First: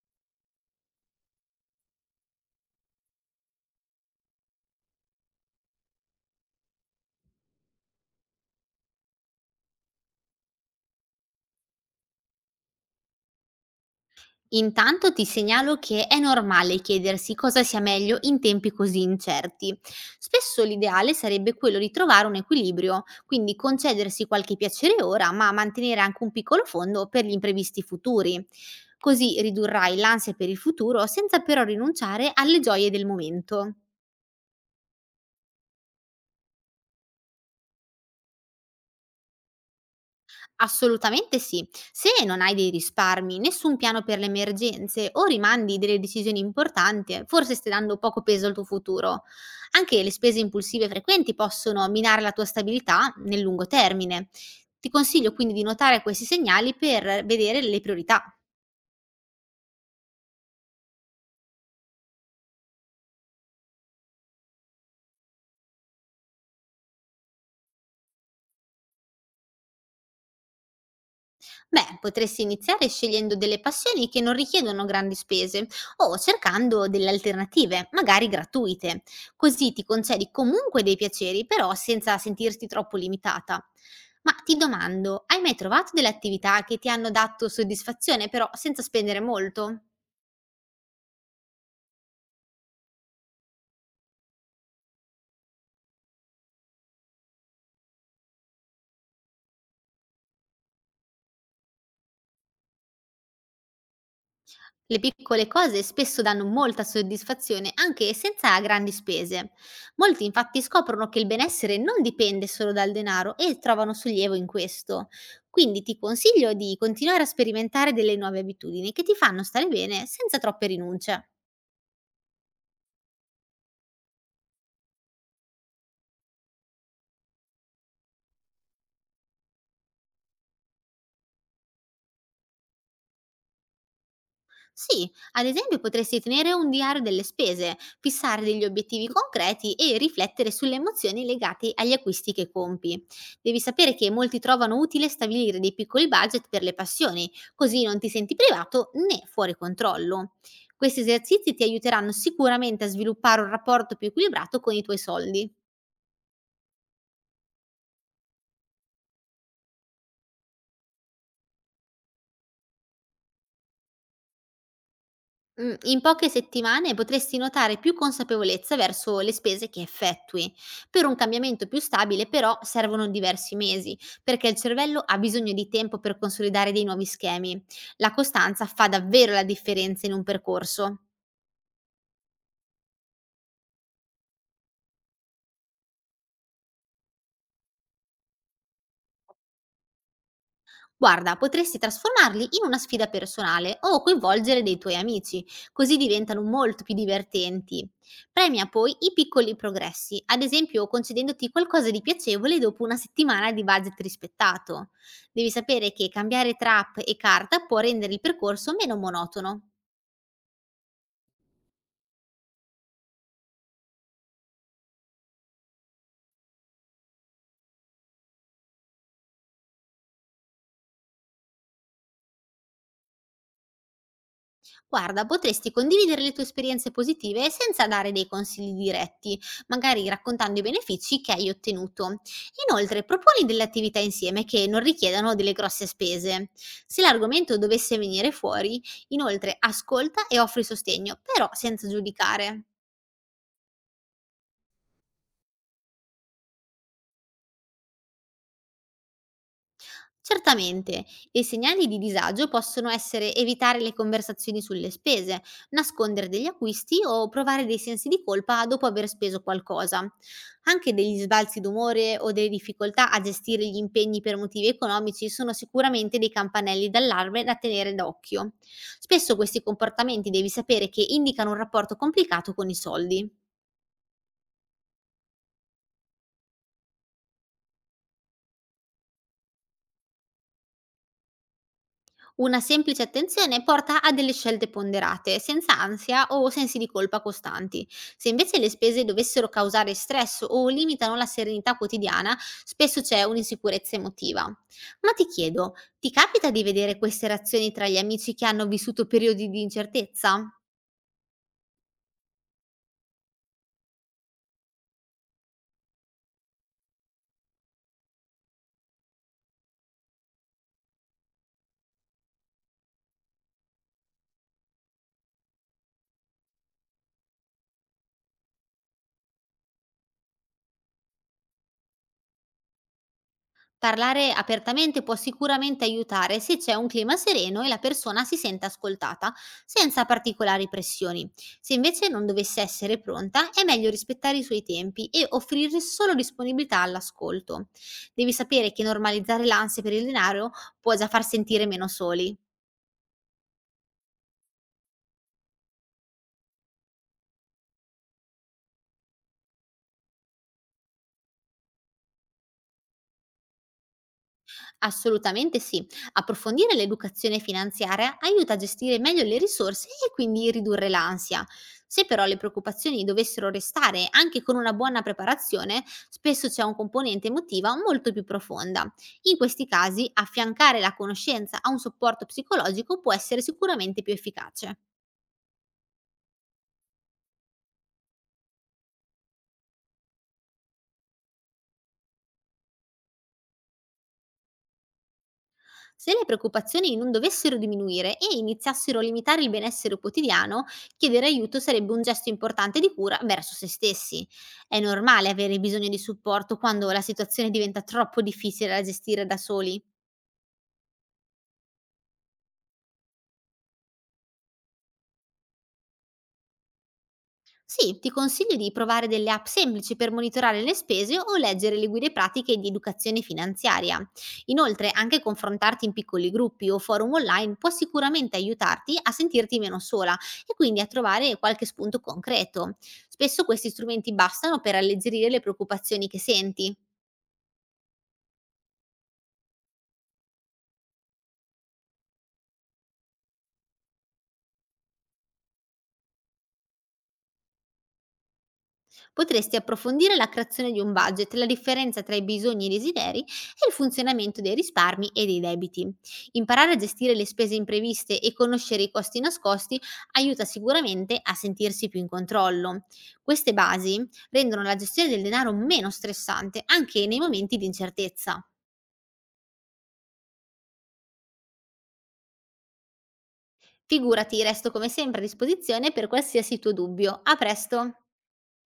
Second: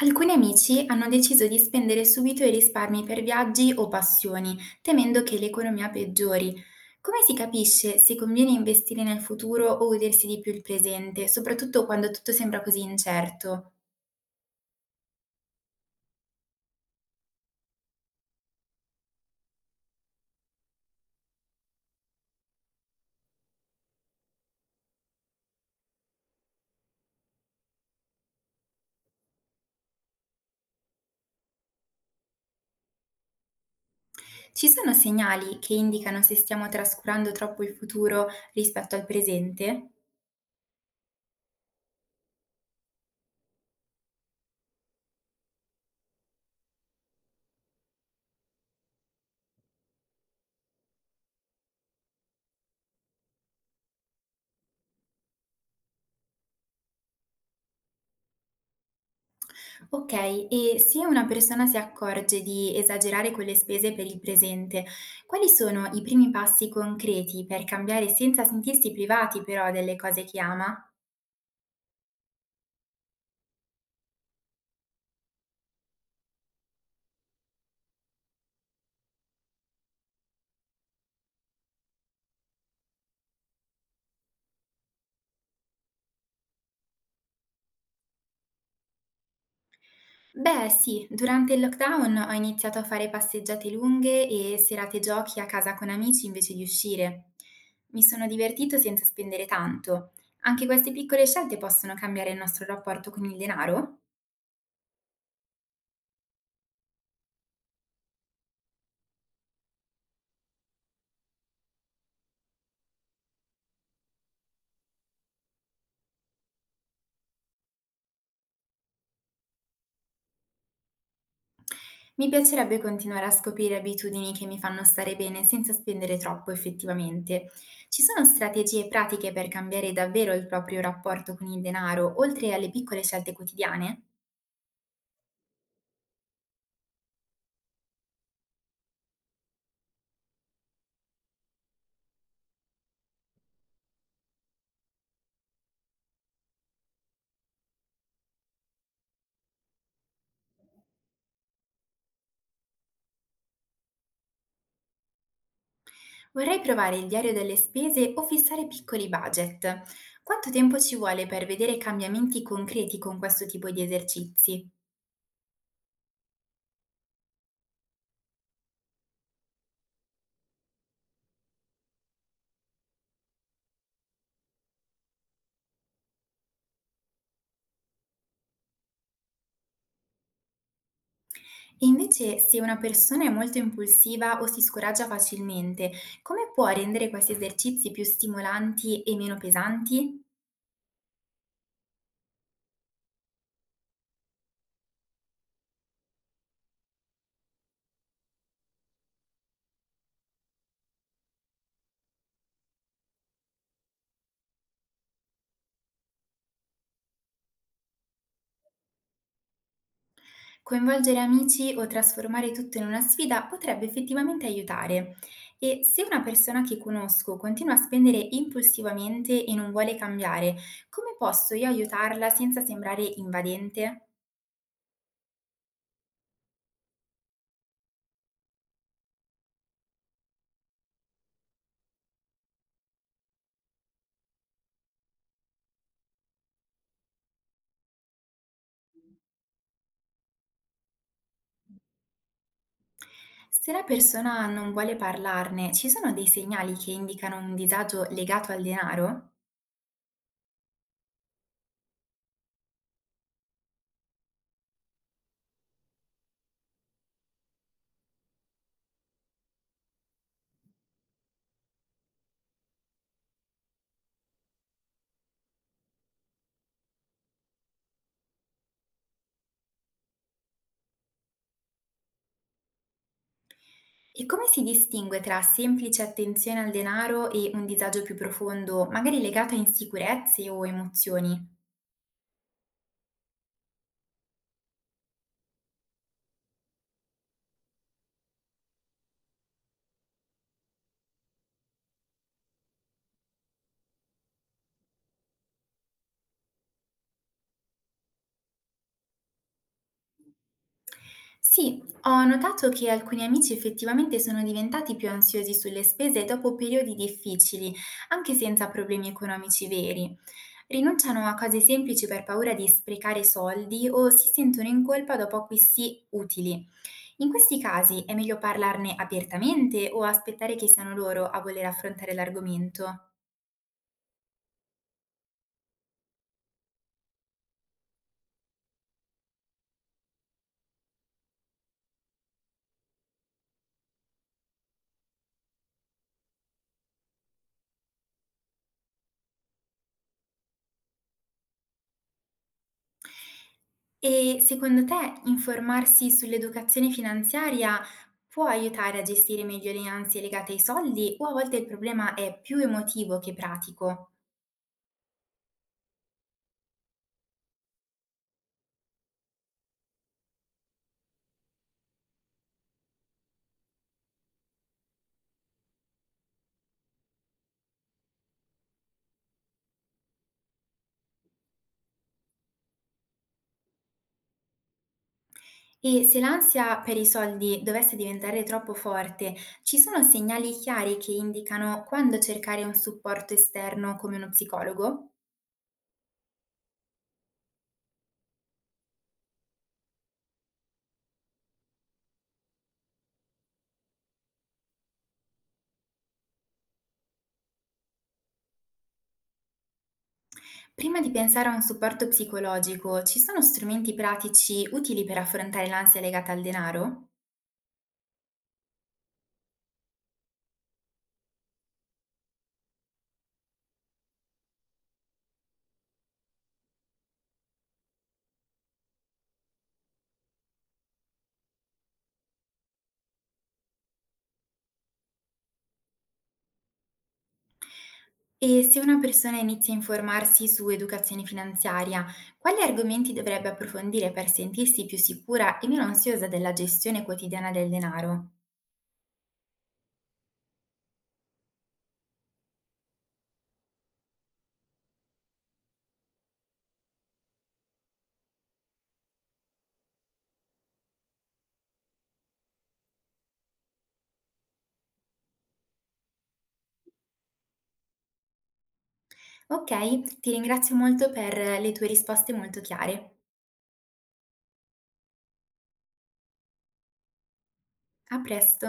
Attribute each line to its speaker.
Speaker 1: Alcuni amici hanno deciso di spendere subito i risparmi per viaggi o passioni, temendo che l'economia peggiori. Come si capisce se conviene investire nel futuro o godersi di più il presente, soprattutto quando tutto sembra così incerto?
Speaker 2: Intanto ti segnalo che è normale chiedersi cosa sia meglio in tempi così incerti. Spesso l'ideale sarebbe quello di trovare un equilibrio, quindi concedersi qualche piacere ora, ma mantenere anche un piccolo fondo per gli imprevisti futuri. Così ridurrai l'ansia per il futuro senza però rinunciare alle gioie del momento.
Speaker 1: Ci sono segnali che indicano se stiamo trascurando troppo il futuro rispetto al presente?
Speaker 2: Assolutamente sì. Se non hai dei risparmi, nessun piano per le emergenze o rimandi delle decisioni importanti, forse stai dando poco peso al tuo futuro. Anche le spese impulsive frequenti possono minare la tua stabilità nel lungo termine. Ti consiglio quindi di notare questi segnali per vedere le priorità.
Speaker 1: Okay, e se una persona si accorge di esagerare con le spese per il presente, quali sono i primi passi concreti per cambiare senza sentirsi privati però delle cose che ama?
Speaker 2: Beh, potresti iniziare scegliendo delle passioni che non richiedono grandi spese o cercando delle alternative, magari gratuite. Così ti concedi comunque dei piaceri, però senza sentirti troppo limitata. Ma ti domando, hai mai trovato delle attività che ti hanno dato soddisfazione, però senza spendere molto?
Speaker 1: Beh, sì, durante il lockdown ho iniziato a fare passeggiate lunghe e serate giochi a casa con amici invece di uscire. Mi sono divertito senza spendere tanto. Anche queste piccole scelte possono cambiare il nostro rapporto con il denaro?
Speaker 2: Le piccole cose spesso danno molta soddisfazione anche senza grandi spese. Molti infatti scoprono che il benessere non dipende solo dal denaro e trovano sollievo in questo. Quindi ti consiglio di continuare a sperimentare delle nuove abitudini che ti fanno stare bene senza troppe rinunce.
Speaker 1: Mi piacerebbe continuare a scoprire abitudini che mi fanno stare bene senza spendere troppo effettivamente. Ci sono strategie pratiche per cambiare davvero il proprio rapporto con il denaro, oltre alle piccole scelte quotidiane?
Speaker 2: Sì, ad esempio potresti tenere un diario delle spese, fissare degli obiettivi concreti e riflettere sulle emozioni legate agli acquisti che compi. Devi sapere che molti trovano utile stabilire dei piccoli budget per le passioni, così non ti senti privato né fuori controllo. Questi esercizi ti aiuteranno sicuramente a sviluppare un rapporto più equilibrato con i tuoi soldi.
Speaker 1: Vorrei provare il diario delle spese o fissare piccoli budget. Quanto tempo ci vuole per vedere cambiamenti concreti con questo tipo di esercizi?
Speaker 2: In poche settimane potresti notare più consapevolezza verso le spese che effettui. Per un cambiamento più stabile, però, servono diversi mesi, perché il cervello ha bisogno di tempo per consolidare dei nuovi schemi. La costanza fa davvero la differenza in un percorso.
Speaker 1: E invece, se una persona è molto impulsiva o si scoraggia facilmente, come può rendere questi esercizi più stimolanti e meno pesanti?
Speaker 2: Guarda, potresti trasformarli in una sfida personale o coinvolgere dei tuoi amici, così diventano molto più divertenti. Premia poi i piccoli progressi, ad esempio concedendoti qualcosa di piacevole dopo una settimana di budget rispettato. Devi sapere che cambiare trap e carta può rendere il percorso meno monotono.
Speaker 1: Coinvolgere amici o trasformare tutto in una sfida potrebbe effettivamente aiutare. E se una persona che conosco continua a spendere impulsivamente e non vuole cambiare, come posso io aiutarla senza sembrare invadente?
Speaker 2: Guarda, potresti condividere le tue esperienze positive senza dare dei consigli diretti, magari raccontando i benefici che hai ottenuto. Inoltre, proponi delle attività insieme che non richiedano delle grosse spese. Se l'argomento dovesse venire fuori, inoltre ascolta e offri sostegno, però senza giudicare.
Speaker 1: Se la persona non vuole parlarne, ci sono dei segnali che indicano un disagio legato al denaro?
Speaker 2: Certamente, e i segnali di disagio possono essere evitare le conversazioni sulle spese, nascondere degli acquisti o provare dei sensi di colpa dopo aver speso qualcosa. Anche degli sbalzi d'umore o delle difficoltà a gestire gli impegni per motivi economici sono sicuramente dei campanelli d'allarme da tenere d'occhio. Spesso questi comportamenti devi sapere che indicano un rapporto complicato con i soldi.
Speaker 1: E come si distingue tra semplice attenzione al denaro e un disagio più profondo, magari legato a insicurezze o emozioni?
Speaker 2: Una semplice attenzione porta a delle scelte ponderate, senza ansia o sensi di colpa costanti. Se invece le spese dovessero causare stress o limitano la serenità quotidiana, spesso c'è un'insicurezza emotiva. Ma ti chiedo, ti capita di vedere queste reazioni tra gli amici che hanno vissuto periodi di incertezza?
Speaker 1: Sì, ho notato che alcuni amici effettivamente sono diventati più ansiosi sulle spese dopo periodi difficili, anche senza problemi economici veri. Rinunciano a cose semplici per paura di sprecare soldi o si sentono in colpa dopo acquisti utili. In questi casi è meglio parlarne apertamente o aspettare che siano loro a voler affrontare l'argomento?
Speaker 2: Parlare apertamente può sicuramente aiutare se c'è un clima sereno e la persona si sente ascoltata, senza particolari pressioni. Se invece non dovesse essere pronta, è meglio rispettare i suoi tempi e offrire solo disponibilità all'ascolto. Devi sapere che normalizzare l'ansia per il denaro può già far sentire meno soli.
Speaker 1: E secondo te informarsi sull'educazione finanziaria può aiutare a gestire meglio le ansie legate ai soldi o a volte il problema è più emotivo che pratico?
Speaker 2: Assolutamente sì. Approfondire l'educazione finanziaria aiuta a gestire meglio le risorse e quindi ridurre l'ansia. Se però le preoccupazioni dovessero restare anche con una buona preparazione, spesso c'è un componente emotiva molto più profonda. In questi casi, affiancare la conoscenza a un supporto psicologico può essere sicuramente più efficace.
Speaker 1: E se l'ansia per i soldi dovesse diventare troppo forte, ci sono segnali chiari che indicano quando cercare un supporto esterno come uno psicologo?
Speaker 2: Se le preoccupazioni non dovessero diminuire e iniziassero a limitare il benessere quotidiano, chiedere aiuto sarebbe un gesto importante di cura verso se stessi. È normale avere bisogno di supporto quando la situazione diventa troppo difficile da gestire da soli.
Speaker 1: Prima di pensare a un supporto psicologico, ci sono strumenti pratici utili per affrontare l'ansia legata al denaro?
Speaker 2: Sì, ti consiglio di provare delle app semplici per monitorare le spese o leggere le guide pratiche di educazione finanziaria. Inoltre, anche confrontarti in piccoli gruppi o forum online può sicuramente aiutarti a sentirti meno sola e quindi a trovare qualche spunto concreto. Spesso questi strumenti bastano per alleggerire le preoccupazioni che senti.
Speaker 1: E se una persona inizia a informarsi su educazione finanziaria, quali argomenti dovrebbe approfondire per sentirsi più sicura e meno ansiosa della gestione quotidiana del denaro?
Speaker 2: Potresti approfondire la creazione di un budget, la differenza tra i bisogni e i desideri e il funzionamento dei risparmi e dei debiti. Imparare a gestire le spese impreviste e conoscere i costi nascosti aiuta sicuramente a sentirsi più in controllo. Queste basi rendono la gestione del denaro meno stressante anche nei momenti di incertezza.
Speaker 1: Ok, ti ringrazio molto per le tue risposte molto chiare.
Speaker 2: Figurati, resto come sempre a disposizione per qualsiasi tuo dubbio. A presto!
Speaker 1: A presto.